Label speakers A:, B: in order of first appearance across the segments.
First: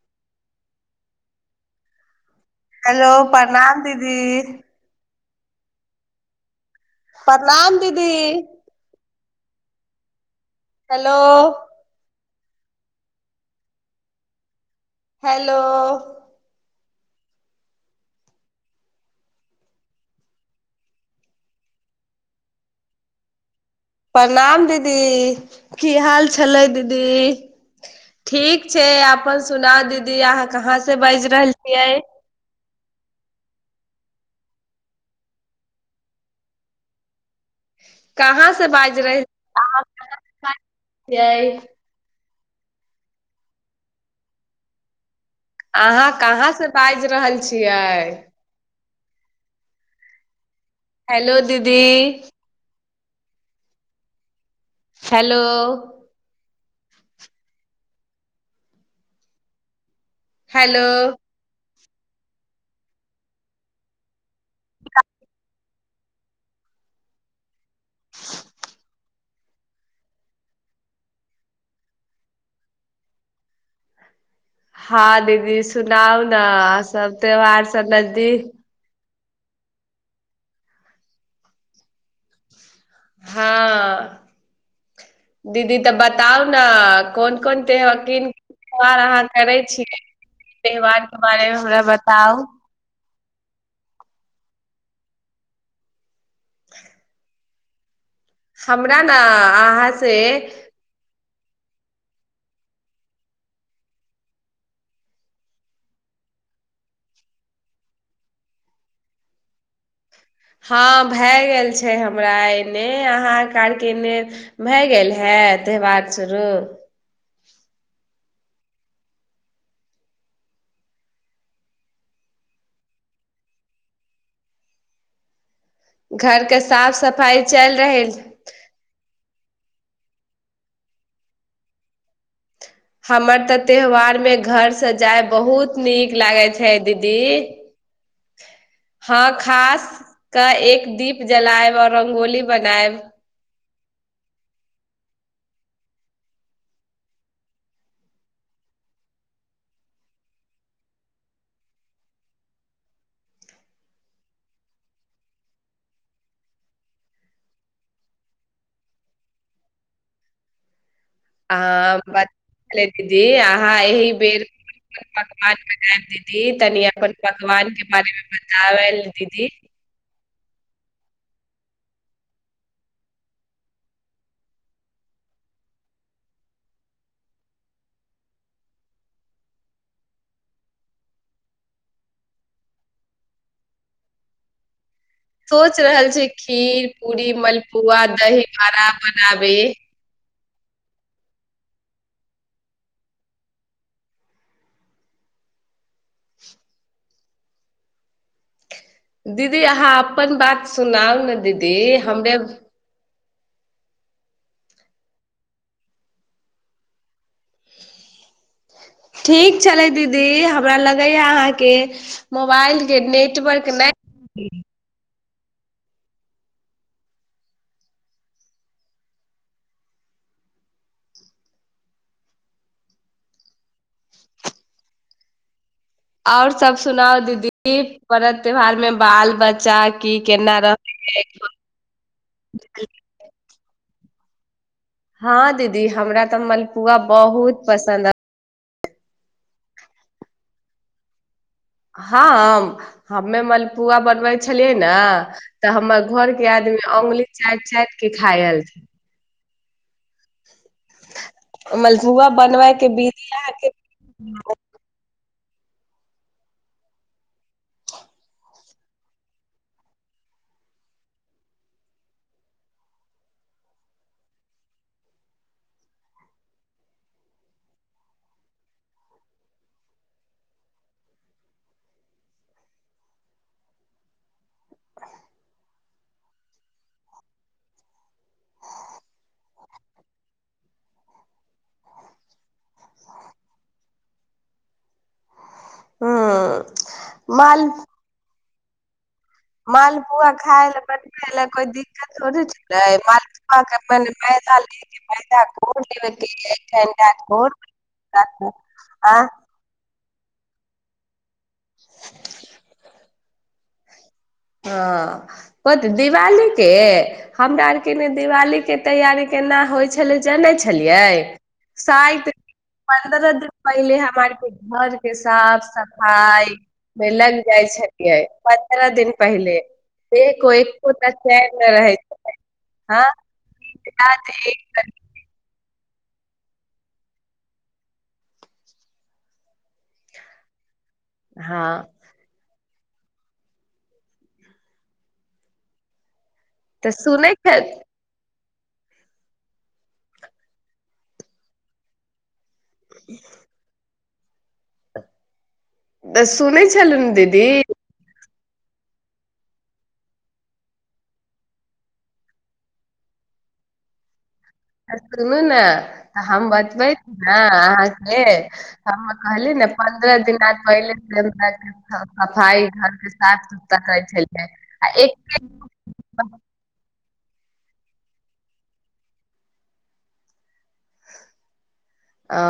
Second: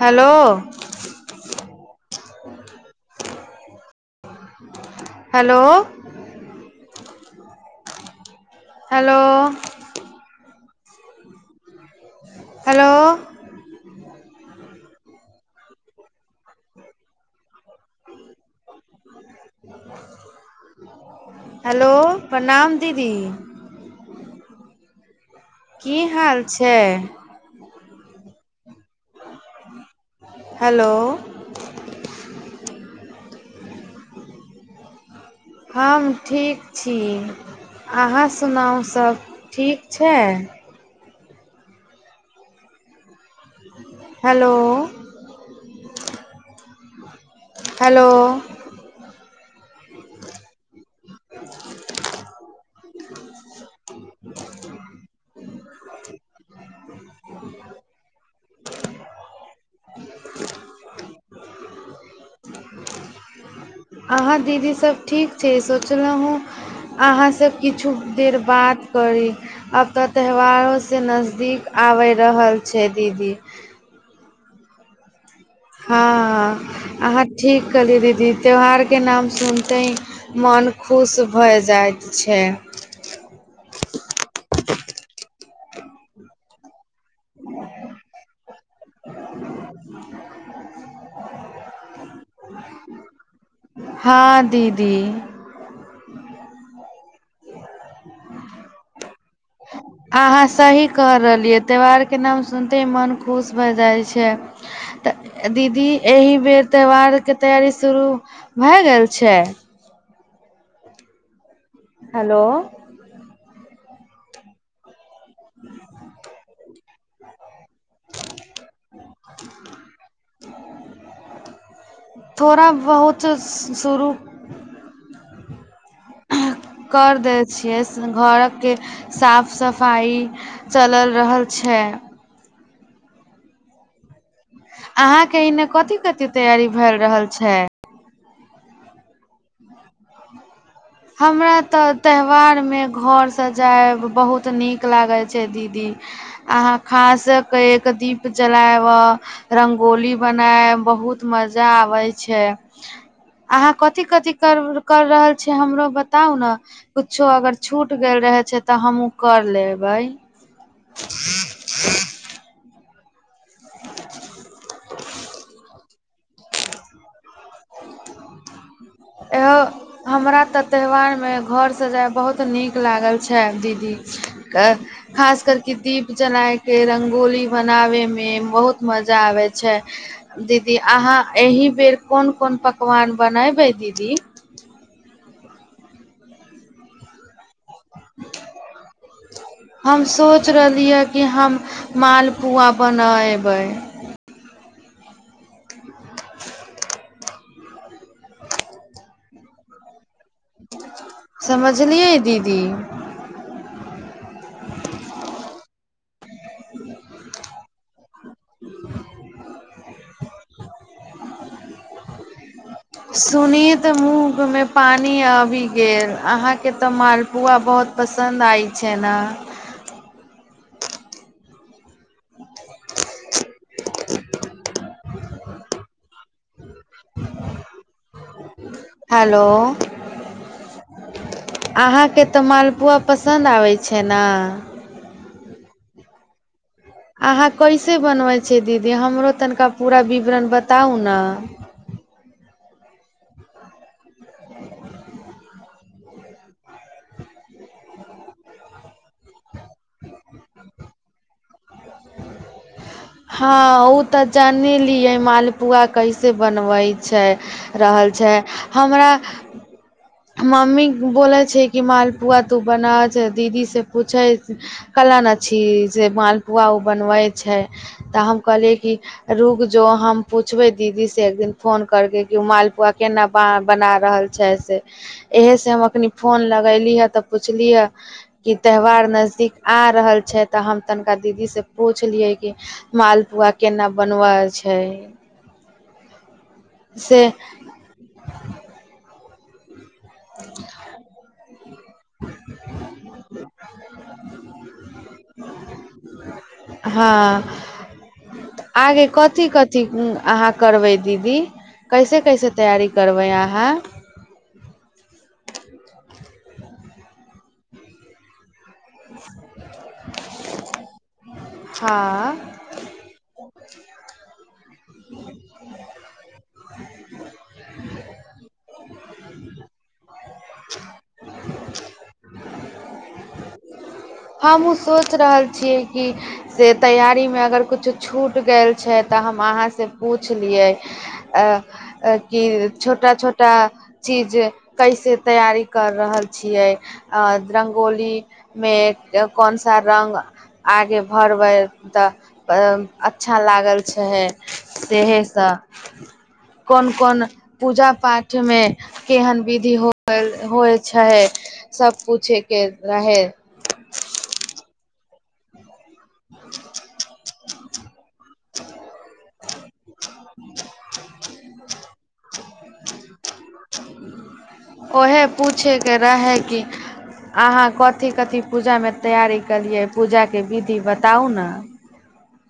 A: Hello
B: hello प्रणाम दीदी
A: hello
B: प्रणाम दीदी
A: hello
B: hello
A: hello
B: hello
A: hello प्रणाम दीदी
B: प्रणाम दीदी की हाल छलै दीदी ठीक छै अपन सुना दीदी अहाँ कहाँ
A: हेलो
B: से बाजि रहल छियै
A: हम ठीक छी अहाँ
B: कहाँ से
A: सुनाउ
B: बाजि
A: सभ ठीक छै
B: तह
A: हेलो
B: अहाँ कहाँ से बाजि रहल छी
A: हेलो
B: छियइ
A: [unintelligible]
B: हेलो दीदी हेलो हेलो
A: आह दीदी सब ठीक छै पचलहुँ हँ अहाँसँ किछु देर बात करी आब तऽ त्यौहारोसँ नजदीक आबि रहल छै दीदी
B: हँ दीदी सुनाउ ने
A: हँ
B: सब
A: अहाँ
B: त्यौहार
A: ठीक
B: सब
A: कहली दीदी
B: नजदीक
A: त्यौहार के नाम सुनते मोन खुश भऽ जाइत छै
B: हँ दीदी तऽ बताउ ने कोन कोन त्यौहारीन त्यौहार अहाँ करै छियै त्यौहारके बारेमे हमरा बताउ
A: हँ दीदी
B: हमरा ने अहाँ से
A: आहाँ सही कर रहल लियै त्यौहार के नाम सुनते ह मन खुश भए जाइ छै तऽ दीदी एहि बेर त्यौहार के तैयारी शुरू भए गेल छै
B: हँ भए गेल हमरा
A: हेलो
B: एने अहाँ केने भए गेल है त्यौहार शुरू
A: थोड़ा बहुत शुरू
B: घरके साफ
A: कर
B: सफाइ
A: दैत
B: चलि
A: छियै
B: रहल
A: घरके साफ सफाइ चलि रहल छै
B: हमर तऽ त्यौहारमे घर से जाय
A: अहाँके एने
B: बहुत
A: कथी
B: नीक
A: कथी
B: लागे
A: तैयारी
B: छै
A: भए
B: दीदी
A: रहल छै
B: हँ खास कऽ एक दीप
A: हमरा
B: जलायब आओर
A: तऽ
B: रंगोली
A: त्यौहार मे
B: बनायब
A: घर से जायब बहुत नीक लागैत दीदी अहाँ ख दीप जलाब रंगोली बनायब बहुत मजा आबे छै अहााँ कथि कथि कर कर रहल छी हमरो बताउ ने कुछो अगर छूट गेल रहे छै तऽ हमू कर लेबै
B: आ म दीदी अहाँ एहि बेर पकवान बनायब दीदी तनि अपन पकवान के बारे मे बताब
A: एो हमरा तऽ त्यौहारमे घर सजा बहुत नीक लागल छै दीदी खास करके दीप जलयके रङ्गोली बनाबैमे बहुत मजा आबै छै दीदी अहाँ एहि बेर कोन कोन पकवान बनेबै दीदी जी
B: सोच रहल छै खीर पूरी मल पुआ दही भराा बनाब
A: हम सोच यअ कि हम मालपुआ बनेबै [unintelligible]
B: दीदी अहाँ अपन बात सुनाउ ने दीदी
A: समझलियै
B: हमरे
A: दीदी [inaudible] ह
B: ठीक छललै दीदी दी हमरा लगैया अहाँके मोबाइल के नेटवर्क
A: सुनिये
B: नहि
A: तऽ मुँहमे पानी आब अहाँके तऽ मपआ बहु प आ ने [unintelligible]
B: आओर सब सुनाउ दीदी पर्व त्योहार मे बाल
A: हेलो
B: बच्चा की केना रह
A: छनाा
B: हँ दीदी हमरा तऽ मल फूआ बहुत पसन्द अ
A: अच्छे दीदी हमरो तनिका पूरा विवरण बताउ ने
B: हँ हमे मलपुआ बन छलियै ने तऽ हमर घर के आदमी औंगुली चाटि चाटि के खाय एलथि मजुआ बनबै के बीजिया
A: क ब क मम्मी बोलै छै कि मालपुआ तू बना छै दीदीसँ पूछै कहलनि छी जे मालपुआ ओ बनबै छै तऽ हम कहलियै कि रुक जो हम पूछबै दीदीसँ एकदिन फोन करके कि ओ मालपुआ केना बना रहल छै से एहे से हम अखनी फोन लगली हे तऽ पुछली हे कि त्यौहार नजदीक आ रहल छै तऽ हम तनिका दीदी से पूछलियै कि मालपुआ केना बनब छै
B: हू
A: से
B: माल मालपुआ खाय लए बनबै लए कोइ दिक्कत थोड़ छलै मालपुआके अपन पैा लेके पैसा कोर लेबैके
A: हँ आगे
B: आ
A: कथी कथी अहाँ करबै दीदी कैसे कैसे तैयारी करबै अहाँ
B: हँ दिवाली के हमरा आरके ने दिवाली के तैयारी केना होइ छलै जानै छलियै सा
A: हँ
B: पन्द्रह दिन पहिले हम आर के घर के साफ सफाई मे लग जाय छलिये पंन्द्रह दिन पहि च रह हँ
A: हमहहुँ सोचि रहल छियै कि से तैयाररीमे अगर किुछो छूटि गेल छै तऽ हम अहाँसँ पुछलियै आ
B: हँ
A: की छोटा छोटा चीज कैसे तैयारी कर रहल छी छियै
B: तऽ
A: आ
B: सुनै छ
A: रङ्गोली मेघ कोन सा रङ्ग आगे भरबै तऽ अ अच्छा लागल छै चे सेहसँ
B: तऽ सुनै छलु दीदी
A: पूजा पाठ मे केहन विधि हो होइ छै सब पूछे के रहे
B: सुनू ने तऽ हम ब ब ने अहाँ के हम कहली ने पन्द्रह दिना पहिले अच्छा सफाइ घरके साफ सुथरा करैत छलियै आ
A: ओहे
B: एक
A: अहााँ कथी कथी पूजा में तैयारी केलिये पूजा के विधि बताउ ने
B: आ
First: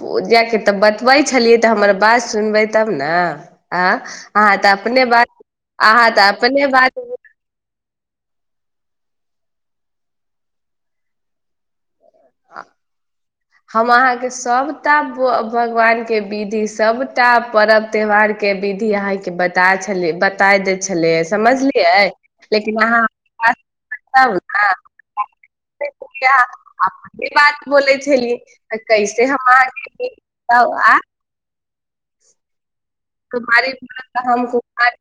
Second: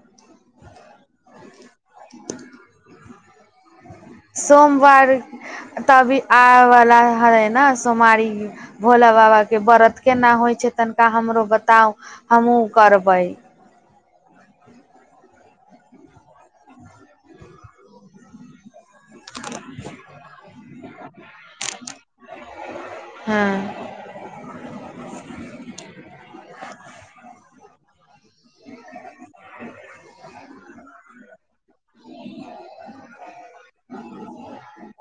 B: पूजा कत तऽ बतबै छलियै तऽ हमर बात सुनबै तब ने आ अहाँ तऽ अपने
A: सोमवार
B: बात
A: त
B: अहाँ
A: अभी
B: तऽ अपने
A: आबवला
B: बात
A: है ने सोमारी भोला बाबा के व्रत केना होइ छै तनिका हमरो बताउ हमूँ करबैय
B: सबटा ब भगवान के विधि सबटा पर्ब त्यौहार के विधि अहाँ के बता छले बताय दे छलैय से समझलियै लेकिन
A: हँ
B: अहाँत न [unintelligible] इ बात बोलैय छलिय त कैसे हम अहाँ बताउ आ
A: आ [unintelligible]
B: [unintelligible] तुम्हारे हम [unintelligible]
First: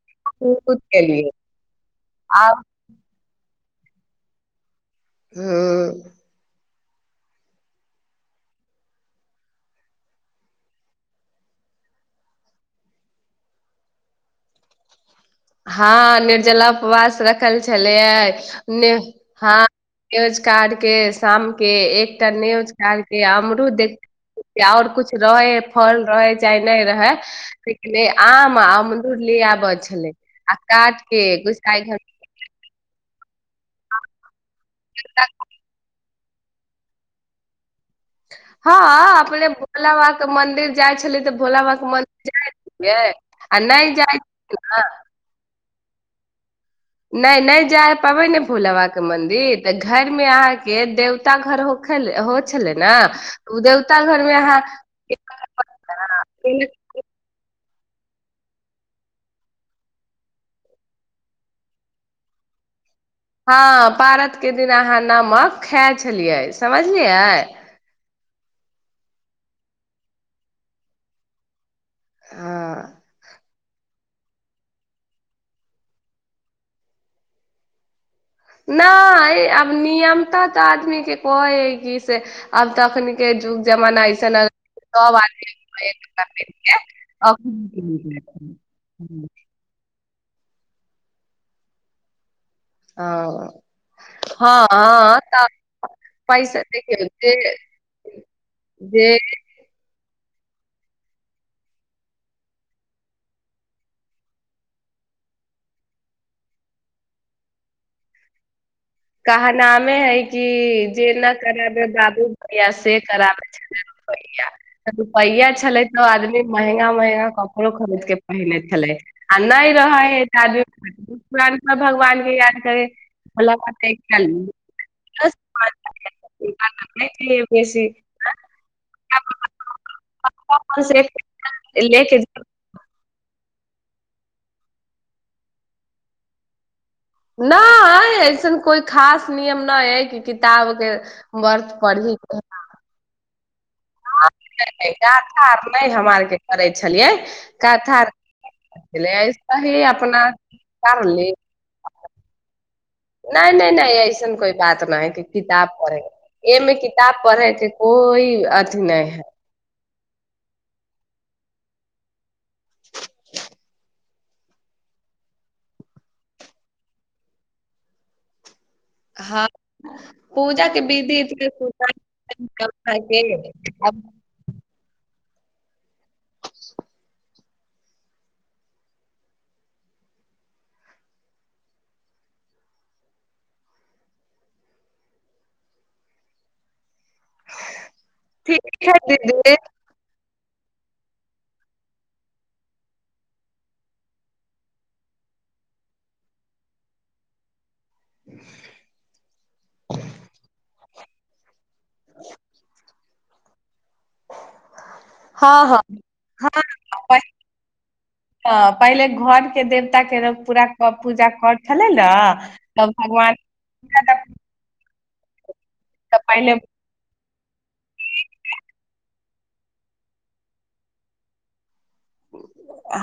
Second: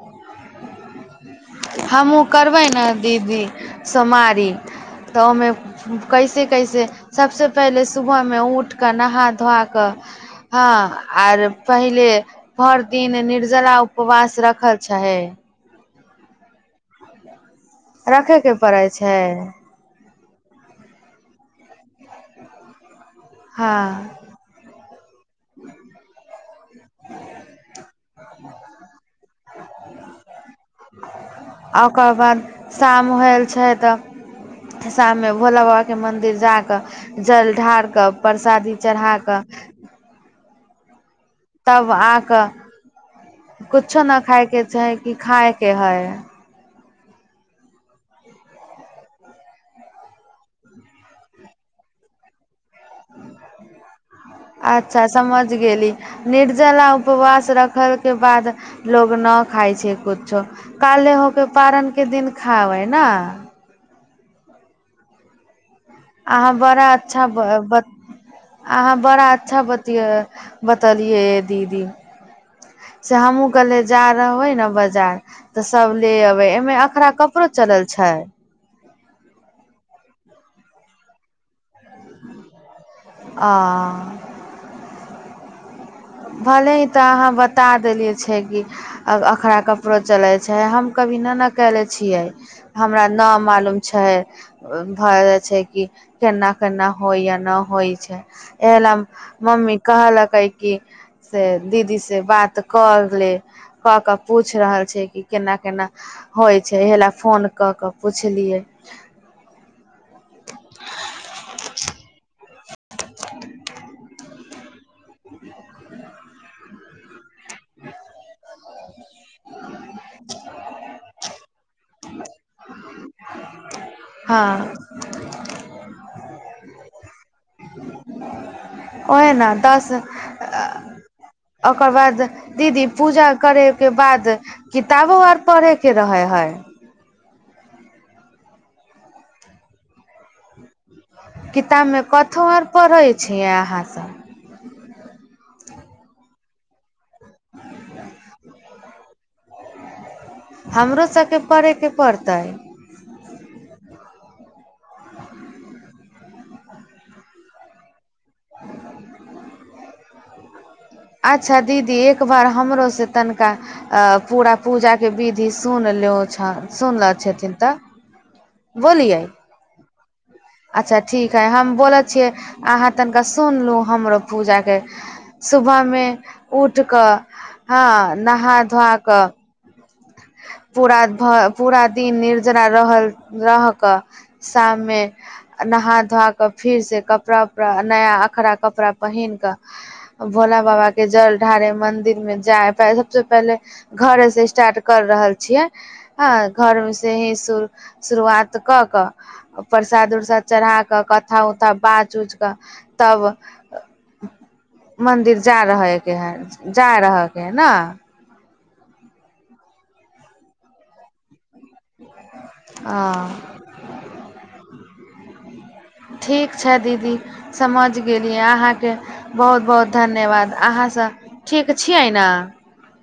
A: हमहुँ
B: आब
A: करबैय न दीदी सोमवारी तऽ ओहिमे
B: हूँ
A: कैसे कैसे सबसे पहिले सुबह मे उठ कर नहा धोआ क हाँ आर पहिले भर दिन निर्जला उपवास रखल छैय छैय [unintelligible]
B: हँ निर्जला उपवास रख रखल छलैय
A: रखे के पड़ै
B: ने
A: छै
B: हँ न्यूज कार्ड के शामके एकटा न्यूज कार्ड
A: हँ
B: अमरुदे आओर कुछ रहैय फल रहैय चाहे नहि रहैय लेकिन आम आ अमरूद ले आबै छलैय आ काट
A: आ ओकर बाद शाम होयल छैय तऽ शाममे भोला बाबा के मंन्दिर फिर जाकअ जल ढार कऽ परसादी
B: हँ
A: चढ़ा
B: अपने
A: कऽ
B: भोलाबाबा मंदिर जाइ छलैय त भोला बाबा के
A: तब आ
B: मंदिर
A: कऽ
B: जाइ छियैय आ नहि
A: कुछो
B: जाइ
A: न खाय
B: छियैय
A: के
B: ने
A: छै कि खाय के हइ
B: नहि नहि जाइ पबैय ने भोला बाबाके मंन्दिर तऽ घरमे अहाँके देवता घर होखेले होत छलैय ने ओ देवता घरमे अहाँ
A: अच्छा समझ गेली
B: [unintelligible]
A: खल के बाद लोग न खााय छै कुछो काले हो के पारण के दिन खााबे
B: हँ पारत एकके दिन अहाँ नमक खा छलियै समझलियै
A: ब अहाँ बड़ा अच्छा बत बतलियै दीदी
B: हँ
A: सेह हम कहल बजार रहबे ने बजार तऽ सब ले अबे एमे अखरा कपड़ो चलल छै
B: नहि आब नियमता तऽ आदमी के कहै की से आब तऽ एखन के जुग जमाना
A: आ
B: अऐसन आ
A: भले ही तऽ अहाँ बता देलियै छै कि आ अखरा क कपड़ो चले छै हम कभी न ने केले छियै हमरा नहि मालूम छै
B: हँ हँ
A: भए जाइ
B: तऽ
A: छै कि केना
B: पैसा
A: केना
B: देखियौ
A: होइ
B: जे
A: या नहि होइ छै ए ल
B: जे
A: मम्मी कहलक कैकी से दीदीसँ बात कऽ ले कऽ कऽ पूछि रहल छै कि केना केना होइ छै इह लए फोन कऽ कऽ पुछलियै
B: कहनामे है कि जे नहि कराबे बाबू भैया से कराबे छल भैा रुपैआा छलै तऽ आदमी महंगा महंगा कपड़ो खरीद के पहिनेै आ नहि रहै हैम पुरान पर भगवान के याद करे मतलब
A: हँ
B: एक बेसी
A: ओहे न दस ओकर
B: ले के
A: बाद दीदी पूजा करे के बाद किताबो आर पढ़े के रहे है
B: नहि ऐसन कोइ खास नियम नहि हइ कि किताबके
A: कि तमे कथमर पै छिया
B: [unintelligible] नहि हमरा आरके करै छलियै कथर आे आइ त ही अपना कर
A: हमरो
B: ली
A: सभके पयके पड़तै
B: नहि नहि नहि ऐसन कोइ बात नहि है कि किताब पढ़े एमे किताब पढ़े के कोइ अथी नहि है
A: अच्छा दीदी एक बार हमरोसँ तनिका पूरा पूजाके विधि सुन लियौ छौ सुनलो छथिन तऽ बोलिये
B: हँ पूजा के
A: अच्छा
B: विधि
A: ठीक है
B: इतने
A: हम बोलै छियै अहाँ तनिका
B: सुनाइ
A: सुनलू
B: अब
A: हमरो पूजा के सुबह मे उठ कऽ हँ नहा धोआ कऽ। पूरा भ पूरा दिन निर्जरा रहल रहके शाम मे नहा धोआ कऽ फिर से। कपड़ा उपड़ा नया अखरा
B: ठीक
A: कपड़ा
B: है
A: पहिनक
B: दीदी
A: कऽ। भोला बाबा के जल ढारे मंदिर मे जाय सबसे पहले घर स्टार्ट। कर रहल छियै ह घर मे से ही शल। शुरुआत कऽ कऽ प्रसाद उरसाद चढ़ा कऽ कथा उथा बाच उच कऽ तब। मन्दिर जा
B: हँ हँ
A: रहेके है जा रहेके हइ न।
B: त पहिले घर के देवता के र पूरा पूजा कर। छलै ने तब
A: हँ
B: भगवान। पहिले
A: ठीक छै दीदी। समझ गेलिय अहाँके बहुत बहुत धन्यवाद अहाँ सब ठीक। पूछियइ न।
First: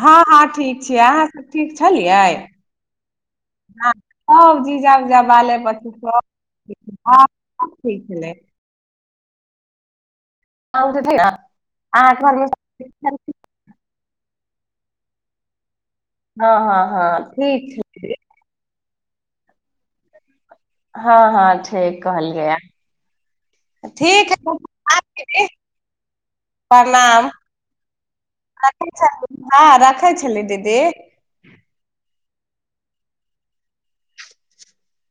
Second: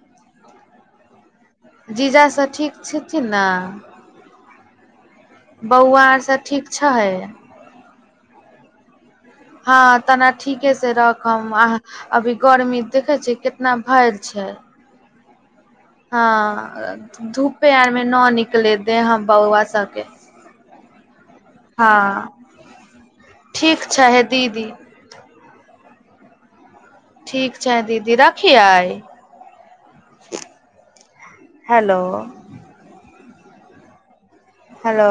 B: हँ हँ ठीक छै आहा। ठीक छलियै
A: जीजासँ ठीक छथिन ने
B: ह सब जीजा उजा बाले बच्चु
A: बौआ आरसँ ठीक छै
B: सब ठीक छलै।
A: हँ त। ठीके
B: हम
A: से
B: तऽ छै ने
A: रखब अ
B: अहाँ
A: अभी
B: घरमे
A: गर्मी
B: सब
A: देखे छी कितना भरि। छै।
B: हँ हँ
A: ह
B: हँ ठीक
A: धूपे
B: छै
A: आर मे न निकले। देह हम बौआ सके।
B: हँ हँ ठिक कहैलीय ह
A: छै हे
B: ठीक
A: दीदी
B: है। प्रणाम
A: ठीक छै दीदी रखियै
B: रखै छल हँ रखै छली दीदी।
A: Hello hello.